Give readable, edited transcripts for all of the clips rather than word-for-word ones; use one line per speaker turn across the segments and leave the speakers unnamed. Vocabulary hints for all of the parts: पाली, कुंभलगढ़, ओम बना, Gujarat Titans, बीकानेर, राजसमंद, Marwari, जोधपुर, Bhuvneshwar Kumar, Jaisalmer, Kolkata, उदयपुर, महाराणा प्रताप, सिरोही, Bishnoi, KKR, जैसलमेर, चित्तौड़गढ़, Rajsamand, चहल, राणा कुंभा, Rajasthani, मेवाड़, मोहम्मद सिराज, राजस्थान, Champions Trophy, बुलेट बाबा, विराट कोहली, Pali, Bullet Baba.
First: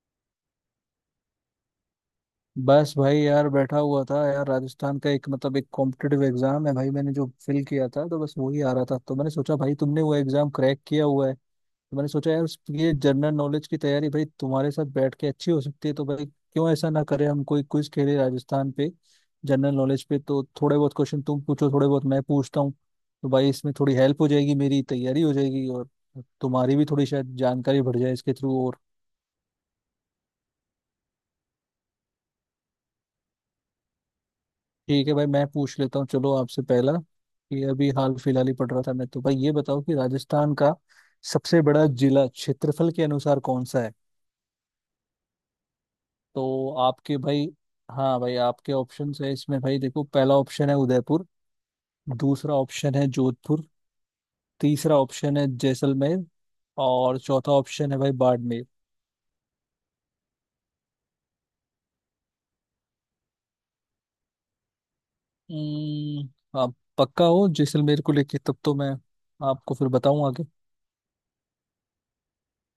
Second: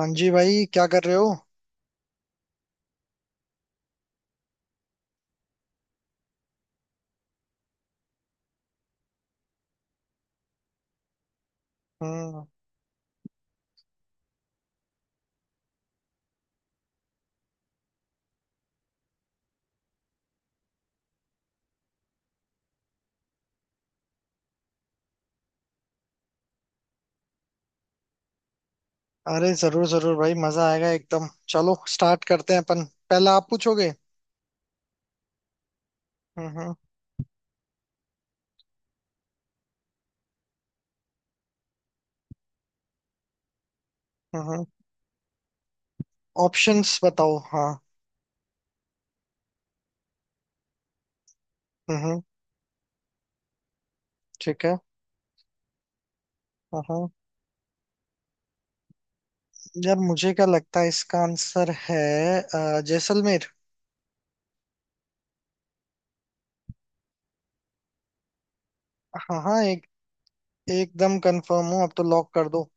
हाँ जी भाई, क्या कर रहे हो।
बस भाई यार बैठा हुआ था यार। राजस्थान का एक मतलब एक कॉम्पिटिटिव एग्जाम है भाई, मैंने जो फिल किया था, तो बस वही आ रहा था। तो मैंने सोचा भाई तुमने वो एग्जाम क्रैक किया हुआ है, तो मैंने सोचा यार
हम्म।
ये जनरल नॉलेज की तैयारी भाई तुम्हारे साथ बैठ के अच्छी हो सकती है। तो भाई क्यों ऐसा ना करें, हम कोई क्विज खेले राजस्थान पे, जनरल नॉलेज पे। तो थोड़े बहुत क्वेश्चन तुम पूछो, थोड़े बहुत मैं पूछता हूँ। तो भाई इसमें थोड़ी हेल्प हो जाएगी, मेरी तैयारी हो जाएगी और तुम्हारी भी थोड़ी शायद जानकारी बढ़ जाए इसके थ्रू।
अरे जरूर जरूर भाई, मजा आएगा एकदम। चलो स्टार्ट करते हैं अपन। पहला आप पूछोगे।
ठीक है भाई, मैं पूछ लेता हूँ। चलो आपसे
हम्म।
पहला कि अभी हाल फिलहाल ही पढ़ रहा था मैं, तो भाई ये बताओ कि राजस्थान का सबसे बड़ा जिला क्षेत्रफल के अनुसार कौन सा है।
हम्म।
तो
ऑप्शंस
आपके
बताओ,
भाई,
हाँ।
हाँ भाई आपके ऑप्शंस है इसमें भाई, देखो पहला ऑप्शन है उदयपुर,
हम्म।
दूसरा ऑप्शन है जोधपुर,
ठीक है।
तीसरा ऑप्शन है जैसलमेर,
हम्म।
और चौथा ऑप्शन है भाई बाड़मेर।
जब मुझे क्या लगता है इसका आंसर है जैसलमेर।
आप पक्का हो जैसलमेर को लेके, तब तो मैं
हाँ हाँ,
आपको
एक
फिर बताऊं आगे।
एकदम कंफर्म हूँ, अब तो लॉक कर दो।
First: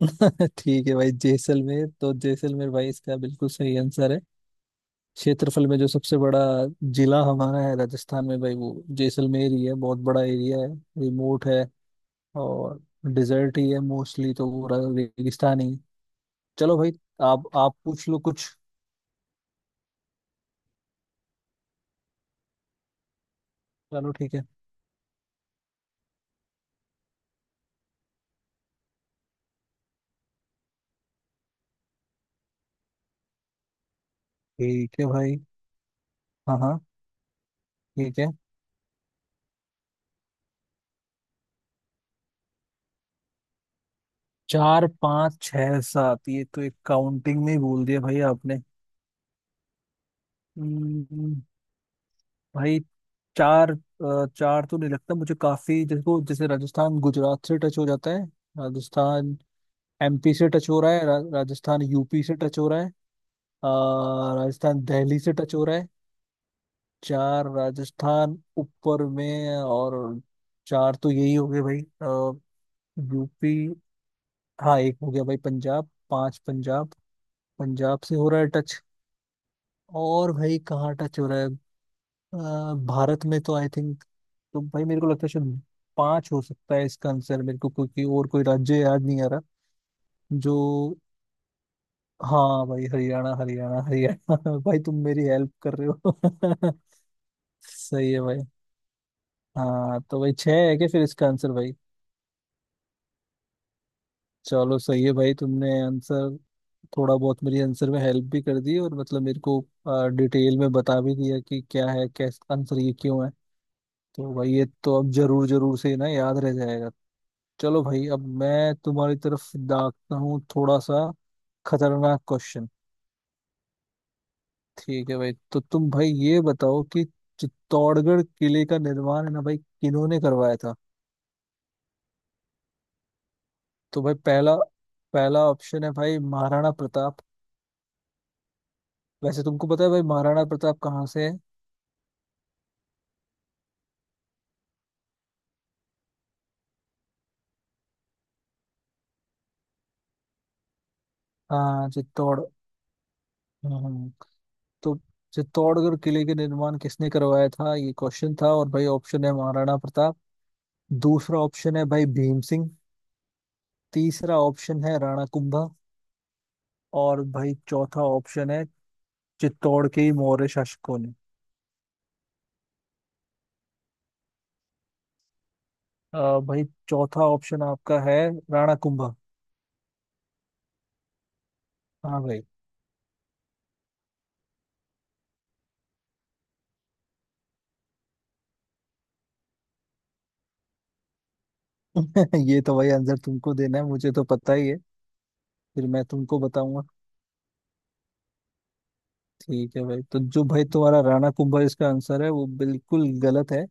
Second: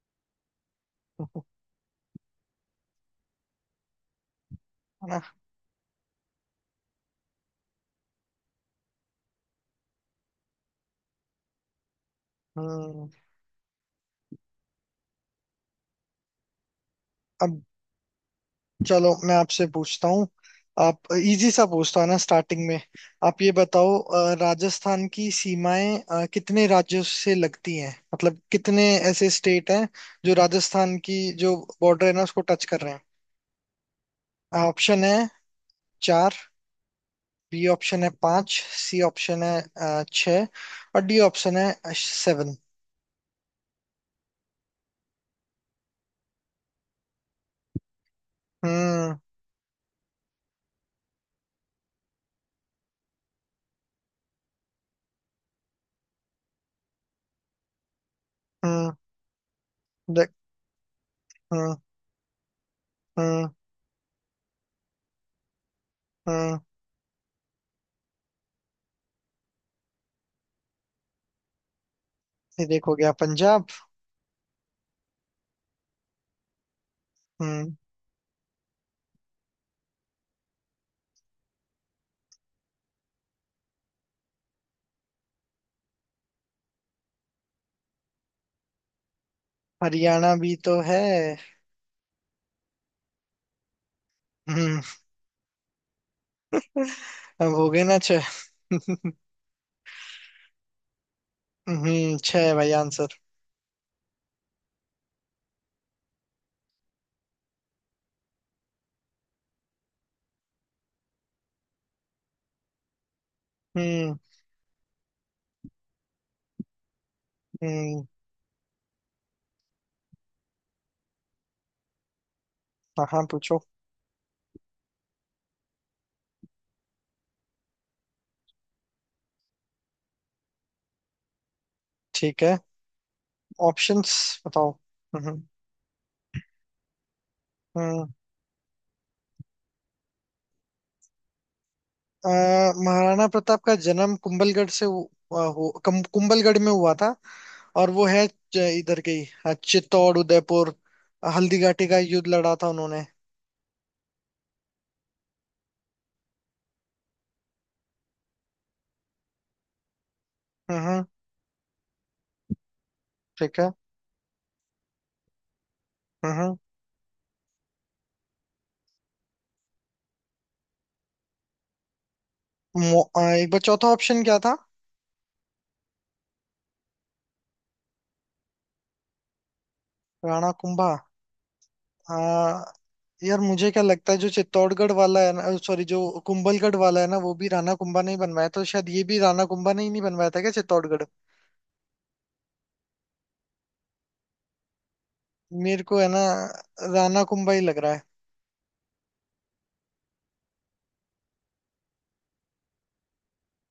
ठीक है भाई, जैसलमेर तो जैसलमेर भाई, इसका बिल्कुल सही आंसर है। क्षेत्रफल में जो सबसे बड़ा जिला हमारा है राजस्थान में भाई, वो जैसलमेर ही है। बहुत बड़ा एरिया है, रिमोट है, और
हम्म।
डिजर्ट ही है मोस्टली। तो वो रेगिस्तान ही है। चलो भाई, आप
अब
आप पूछ लो कुछ।
चलो मैं आपसे पूछता हूँ। आप इजी सा पूछता हूँ ना स्टार्टिंग में। आप ये बताओ,
चलो ठीक है।
राजस्थान की सीमाएं कितने राज्यों से लगती हैं, मतलब कितने ऐसे स्टेट हैं जो राजस्थान की जो बॉर्डर है ना उसको टच कर रहे हैं।
ठीक
ऑप्शन
है
है
भाई।
चार।
हाँ हाँ।
बी ऑप्शन है
ठीक है।
पांच। सी ऑप्शन है छह। और डी ऑप्शन है सेवन।
चार पाँच छः सात, ये तो एक काउंटिंग में ही बोल दिया भाई आपने।
हम्म।
हम्म, भाई चार तो नहीं लगता मुझे। काफी जैसे जैसे राजस्थान गुजरात से टच हो जाता है।
हम्म।
राजस्थान
देख।
एमपी से टच हो रहा है,
हम्म।
राजस्थान यूपी से टच हो रहा है।
हम्म।
अ, राजस्थान दिल्ली से टच हो रहा है।
हम्म।
चार राजस्थान ऊपर में, और चार तो यही हो गए भाई।
ये देखो गया
यूपी।
पंजाब।
हाँ एक हो गया भाई पंजाब, पांच पंजाब।
हम्म।
पंजाब से हो रहा है टच। और भाई कहाँ टच हो रहा है? अ, भारत में तो आई थिंक, तो भाई मेरे को लगता है शायद पांच हो सकता है इसका आंसर, मेरे को क्योंकि और कोई राज्य याद नहीं आ रहा
हरियाणा भी
जो।
तो है।
हाँ भाई हरियाणा हरियाणा हरियाणा, भाई
हम्म।
तुम मेरी हेल्प कर रहे हो।
अब हो गए ना
सही
छह?
है भाई। हाँ, तो भाई छह है क्या फिर इसका आंसर भाई?
हम्म, छह है भाई आंसर।
चलो सही है भाई, तुमने आंसर थोड़ा बहुत मेरी आंसर में हेल्प भी कर दी, और मतलब मेरे को डिटेल में बता भी दिया कि क्या है, कैसे आंसर ये क्यों है।
हम्म।
तो भाई ये तो अब जरूर जरूर से ना याद रह जाएगा। चलो
हम्म।
भाई, अब मैं तुम्हारी तरफ दागता हूँ थोड़ा सा खतरनाक क्वेश्चन।
हाँ, पूछो।
ठीक है भाई, तो तुम भाई ये बताओ कि चित्तौड़गढ़ किले का निर्माण है ना भाई किन्होंने करवाया था?
ठीक है।
तो
ऑप्शंस
भाई पहला
बताओ। हम्म।
पहला ऑप्शन है भाई महाराणा प्रताप।
हम्म।
वैसे तुमको पता है भाई महाराणा प्रताप कहाँ से है?
अ, महाराणा प्रताप का जन्म कुंभलगढ़ से हु- अ, हु- कम- कुंभलगढ़ में हुआ था। और वो है इधर के ही, चित्तौड़ उदयपुर। हल्दीघाटी
हाँ
का युद्ध
चित्तौड़।
लड़ा था उन्होंने।
हम्म, तो चित्तौड़गढ़ किले के निर्माण किसने करवाया था, ये क्वेश्चन था। और भाई ऑप्शन है महाराणा प्रताप,
हम्म।
दूसरा ऑप्शन है भाई भीम सिंह,
ठीक है।
तीसरा ऑप्शन है राणा कुंभा,
हम्म।
और भाई चौथा ऑप्शन है चित्तौड़ के ही मौर्य शासकों ने।
एक बार चौथा ऑप्शन क्या था?
अ, भाई चौथा ऑप्शन आपका है राणा कुंभा।
राणा कुंभा।
हाँ भाई।
यार मुझे क्या लगता है जो चित्तौड़गढ़ वाला है ना, सॉरी, जो कुंभलगढ़ वाला है ना, वो भी राणा कुंभा ने ही बनवाया, तो शायद ये भी राणा कुंभा ने ही नहीं बनवाया था क्या, चित्तौड़गढ़?
ये तो भाई आंसर तुमको देना है, मुझे तो पता ही है,
मेरे
फिर
को
मैं
है ना,
तुमको बताऊंगा।
राणा कुंभा ही लग रहा है।
ठीक है भाई, तो जो भाई तुम्हारा राणा कुंभा इसका आंसर है, वो बिल्कुल गलत है।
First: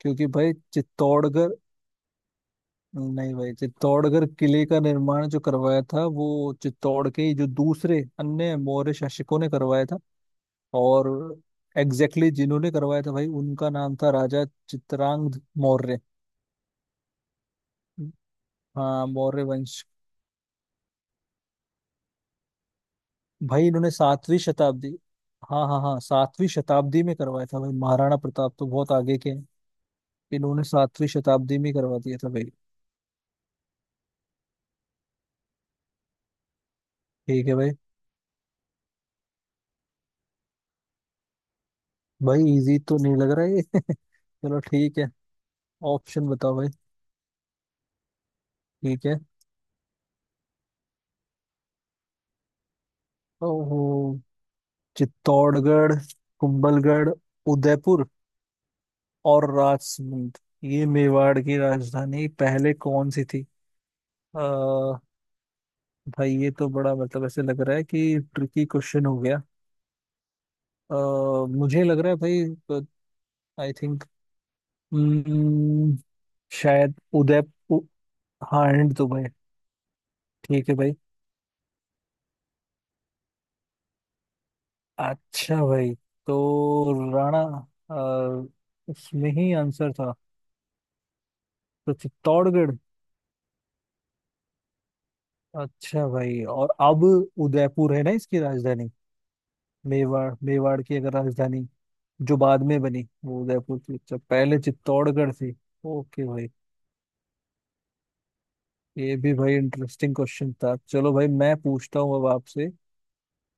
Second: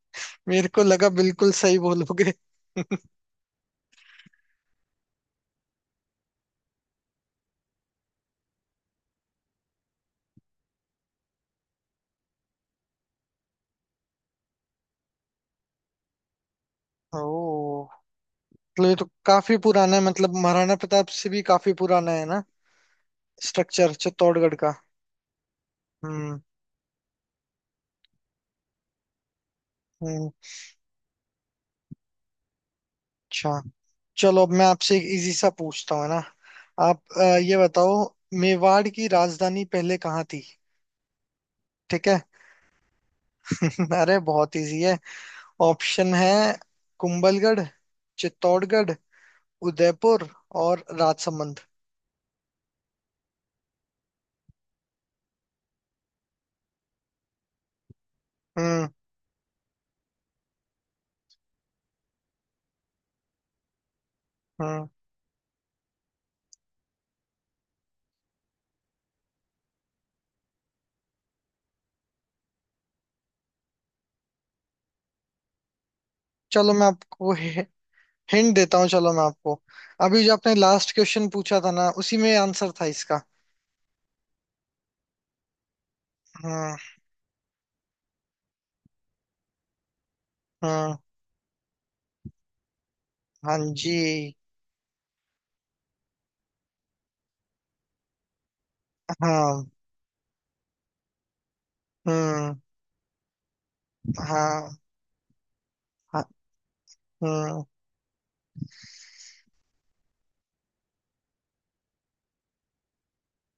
क्योंकि भाई
मेरे को लगा
चित्तौड़गढ़,
बिल्कुल सही बोलोगे।
नहीं भाई, चित्तौड़गढ़ किले का निर्माण जो करवाया था, वो चित्तौड़ के ही जो दूसरे अन्य मौर्य शासकों ने करवाया था। और एग्जैक्टली exactly जिन्होंने करवाया था भाई, उनका नाम था राजा चित्रांगद मौर्य।
ओ, मतलब ये तो
हाँ मौर्य
काफी
वंश।
पुराना है, मतलब महाराणा प्रताप से भी काफी पुराना है ना,
भाई इन्होंने
स्ट्रक्चर
सातवीं
चित्तौड़गढ़ का।
शताब्दी, हाँ हाँ हाँ,
हम्म।
सातवीं शताब्दी में करवाया था भाई, महाराणा प्रताप तो बहुत आगे के हैं।
हम्म।
इन्होंने सातवीं शताब्दी में करवा दिया था भाई।
अच्छा। चलो अब मैं आपसे एक इजी सा पूछता हूँ है ना। आप
ठीक है
ये
भाई।
बताओ, मेवाड़ की राजधानी पहले कहाँ थी? ठीक है।
भाई इजी तो नहीं लग रहा है ये।
अरे बहुत
चलो
इजी है।
ठीक है,
ऑप्शन
ऑप्शन
है
बताओ भाई।
कुंभलगढ़, चित्तौड़गढ़,
ठीक है।
उदयपुर और राजसमंद।
ओहो, चित्तौड़गढ़, कुंभलगढ़, उदयपुर
हम्म।
और राजसमंद, ये मेवाड़ की राजधानी पहले कौन सी थी। आ,
हम्म।
भाई ये तो बड़ा मतलब ऐसे लग रहा है कि ट्रिकी क्वेश्चन हो गया। अ मुझे लग रहा है भाई, आई थिंक, हम्म,
चलो मैं
शायद
आपको
उदयपुर।
हिंट
हाँ
देता हूँ,
एंड तो
चलो मैं
भाई,
आपको अभी जो आपने
ठीक है
लास्ट
भाई,
क्वेश्चन पूछा था ना उसी में आंसर था इसका।
अच्छा भाई,
हम्म।
तो राणा, अ, उसमें ही आंसर था,
हम्म।
तो चित्तौड़गढ़।
हाँ जी।
अच्छा भाई, और अब उदयपुर है ना इसकी राजधानी।
हाँ।
मेवाड़ मेवाड़ की अगर राजधानी जो
हम्म।
बाद में बनी वो उदयपुर थी, अच्छा पहले
हाँ।
चित्तौड़गढ़ थी।
हाँ,
ओके भाई,
हम्म।
ये भी भाई इंटरेस्टिंग क्वेश्चन था। चलो भाई मैं पूछता हूँ अब आपसे,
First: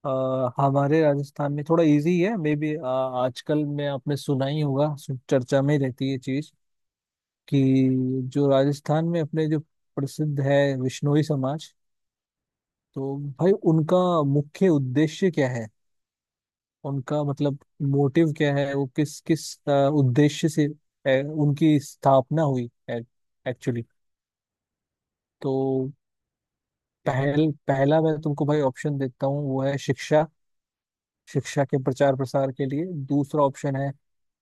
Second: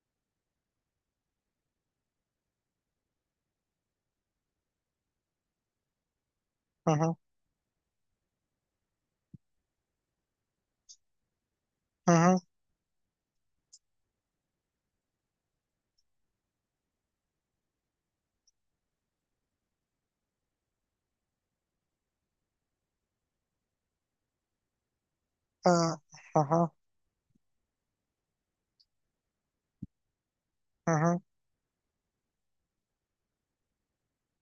हमारे राजस्थान में थोड़ा इजी है मे बी, आजकल में आपने सुना ही होगा, चर्चा में रहती है चीज,
हम्म।
कि जो राजस्थान में अपने जो प्रसिद्ध है विश्नोई समाज,
हम्म।
तो भाई उनका मुख्य उद्देश्य क्या है, उनका मतलब मोटिव क्या है, वो किस किस उद्देश्य से उनकी स्थापना हुई एक्चुअली। तो
हाँ। हाँ।
पहला मैं तुमको भाई ऑप्शन देता हूँ, वो है शिक्षा,
हाँ।
शिक्षा के प्रचार प्रसार के लिए। दूसरा ऑप्शन है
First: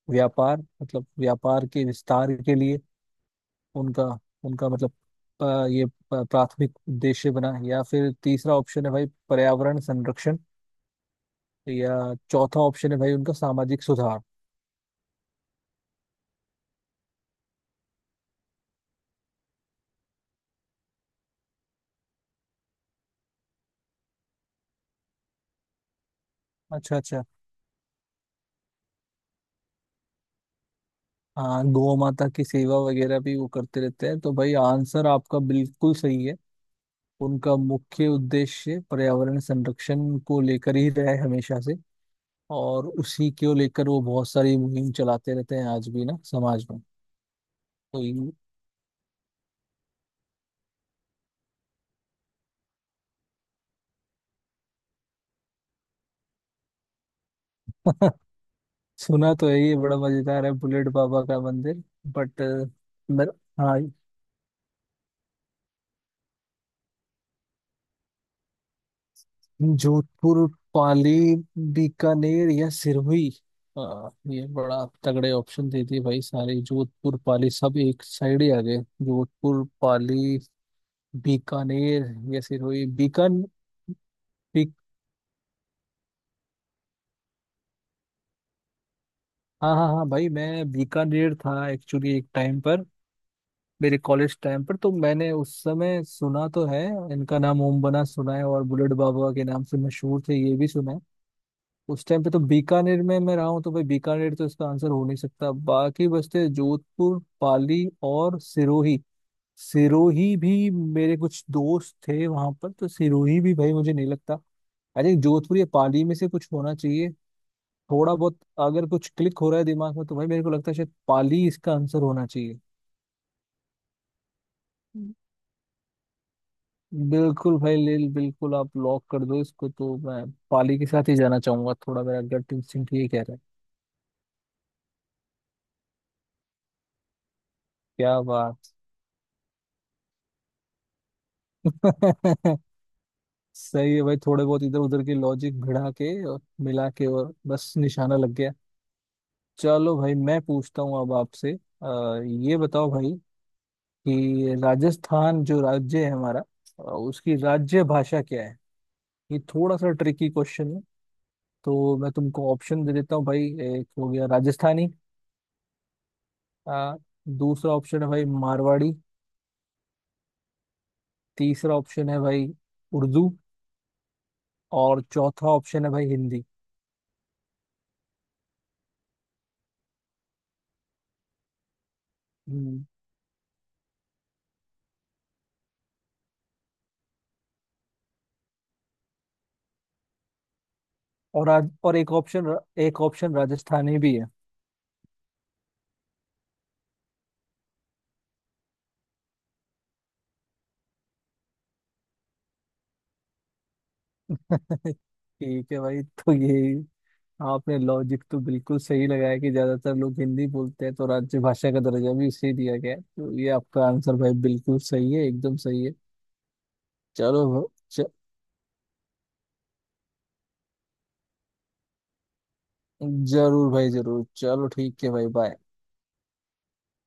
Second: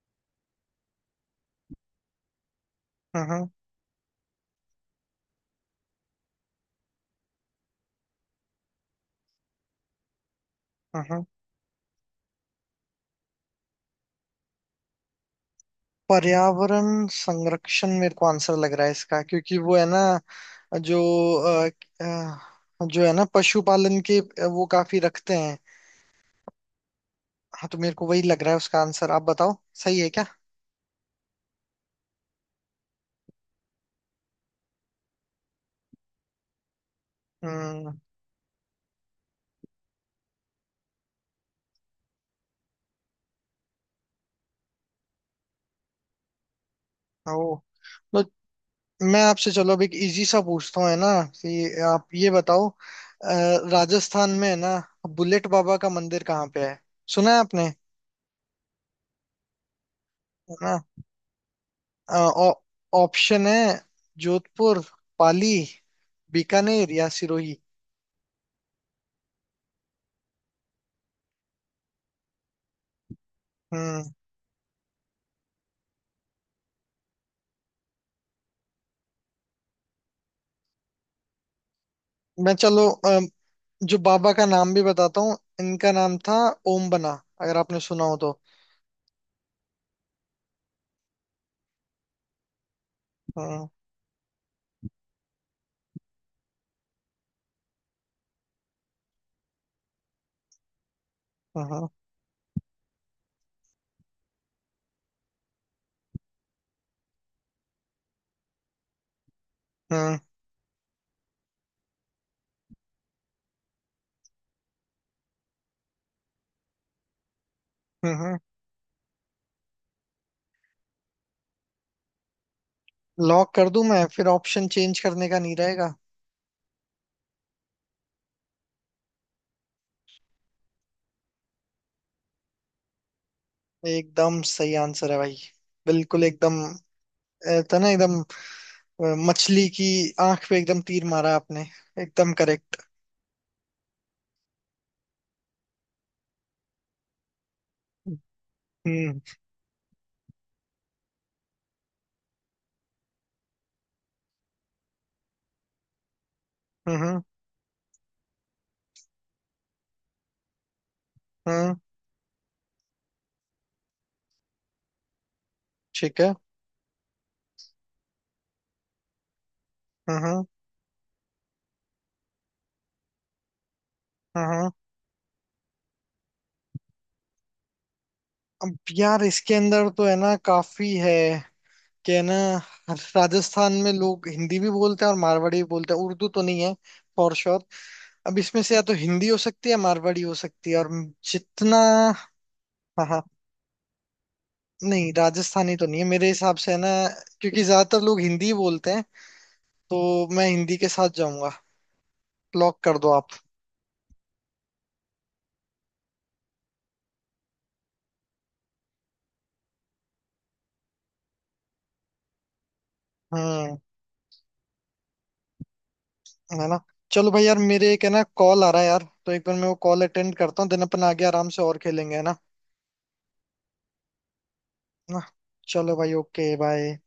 व्यापार, मतलब व्यापार के विस्तार के लिए
हाँ। हाँ।
उनका, उनका मतलब, ये प्राथमिक उद्देश्य बना। या फिर तीसरा ऑप्शन है भाई पर्यावरण संरक्षण,
हाँ।
या चौथा ऑप्शन है भाई उनका सामाजिक सुधार।
पर्यावरण संरक्षण मेरे को आंसर लग रहा है इसका, क्योंकि वो है ना, जो अ, अ, जो है ना पशुपालन के वो काफी रखते हैं।
अच्छा अच्छा।
हाँ, तो मेरे को वही लग रहा है उसका आंसर, आप बताओ सही है क्या?
हाँ, गौ माता की सेवा वगैरह भी वो करते रहते हैं, तो भाई आंसर आपका बिल्कुल सही है। उनका
हम्म।
मुख्य उद्देश्य पर्यावरण संरक्षण को लेकर ही रहा है हमेशा से, और उसी को लेकर वो बहुत सारी मुहिम चलाते रहते हैं आज भी ना समाज में।
ओ।
तो
तो मैं आपसे चलो अब एक इजी सा पूछता हूँ है ना कि आप ये बताओ राजस्थान में है ना बुलेट बाबा का मंदिर कहाँ पे है? सुना है आपने है
सुना तो है, ये बड़ा मजेदार है
ना?
बुलेट बाबा का मंदिर,
अ,
बट
ऑ-
मेरा,
ऑप्शन है
हाँ,
जोधपुर, पाली, बीकानेर या सिरोही।
जोधपुर पाली बीकानेर या सिरहुई।
हम्म।
ये बड़ा तगड़े ऑप्शन दे दिए भाई सारे, जोधपुर पाली सब एक साइड ही आ गए। जोधपुर पाली बीकानेर या
मैं
सिरहुई,
चलो
बीकान
जो बाबा का
बीक
नाम भी बताता हूँ, इनका नाम था ओम बना, अगर आपने सुना हो तो।
हाँ हाँ हाँ भाई, मैं बीकानेर था एक्चुअली एक टाइम पर,
हम्म।
मेरे कॉलेज टाइम पर, तो मैंने उस समय सुना तो है। इनका नाम ओम बना सुना है, और बुलेट बाबा के नाम से मशहूर थे ये भी सुना है।
हम्म।
उस टाइम पे तो बीकानेर में मैं रहा हूँ, तो भाई बीकानेर तो इसका आंसर हो नहीं सकता। बाकी बचते जोधपुर पाली और सिरोही।
हम्म।
सिरोही भी, मेरे कुछ दोस्त थे वहां पर, तो सिरोही भी भाई मुझे नहीं लगता। आई थिंक जोधपुर या पाली में से कुछ होना चाहिए। थोड़ा बहुत
हम्म।
अगर कुछ क्लिक हो रहा है दिमाग में, तो भाई मेरे को लगता है शायद पाली इसका आंसर होना चाहिए।
लॉक कर दूं मैं, फिर ऑप्शन चेंज करने का नहीं रहेगा।
बिल्कुल भाई, लिल बिल्कुल आप लॉक कर दो इसको, तो मैं पाली के साथ ही जाना चाहूंगा, थोड़ा मेरा गट इंस्टिंक्ट ये कह रहा है।
एकदम सही आंसर है भाई। बिल्कुल एकदम था ना एकदम।
क्या बात।
मछली की आंख पे एकदम तीर मारा आपने, एकदम करेक्ट।
सही है भाई, थोड़े बहुत इधर उधर के लॉजिक भिड़ा के और मिला के, और बस निशाना लग गया।
हम्म।
चलो भाई मैं पूछता हूँ अब आपसे, ये बताओ भाई कि राजस्थान जो राज्य है हमारा,
हम्म।
उसकी राज्य भाषा क्या है। ये थोड़ा सा ट्रिकी क्वेश्चन है।
हम्म।
तो मैं तुमको ऑप्शन दे देता हूँ भाई, एक हो गया राजस्थानी,
ठीक है।
आ, दूसरा ऑप्शन है भाई मारवाड़ी,
हम्म। हम्म।
तीसरा ऑप्शन है भाई उर्दू,
हम्म।
और चौथा ऑप्शन है भाई हिंदी।
अब यार इसके अंदर तो है ना काफी है कि है ना,
हम्म,
राजस्थान में लोग हिंदी भी बोलते हैं और मारवाड़ी भी बोलते हैं, उर्दू तो नहीं है फॉर श्योर। अब इसमें से या तो हिंदी हो सकती है या मारवाड़ी हो सकती है, और
और आज
जितना।
और एक ऑप्शन, एक
हाँ हाँ।
ऑप्शन राजस्थानी भी है।
नहीं, राजस्थानी तो नहीं है मेरे हिसाब से है ना, क्योंकि ज्यादातर लोग हिंदी ही बोलते हैं, तो मैं हिंदी के साथ जाऊंगा, लॉक कर दो आप।
ठीक है भाई, तो ये आपने लॉजिक तो बिल्कुल सही लगाया कि ज्यादातर लोग हिंदी बोलते हैं, तो राज्य भाषा का दर्जा भी उसे दिया गया है, तो ये
हम्म।
आपका आंसर भाई बिल्कुल सही है, एकदम सही है।
है ना? चलो भाई
चलो
यार,
भ-
मेरे
च,
एक है ना कॉल आ रहा है यार, तो एक बार मैं वो कॉल अटेंड करता हूँ, देन अपन आगे आराम से और खेलेंगे है ना?
जरूर भाई जरूर, चलो ठीक है
है ना?
भाई, बाय।
चलो भाई, ओके बाय।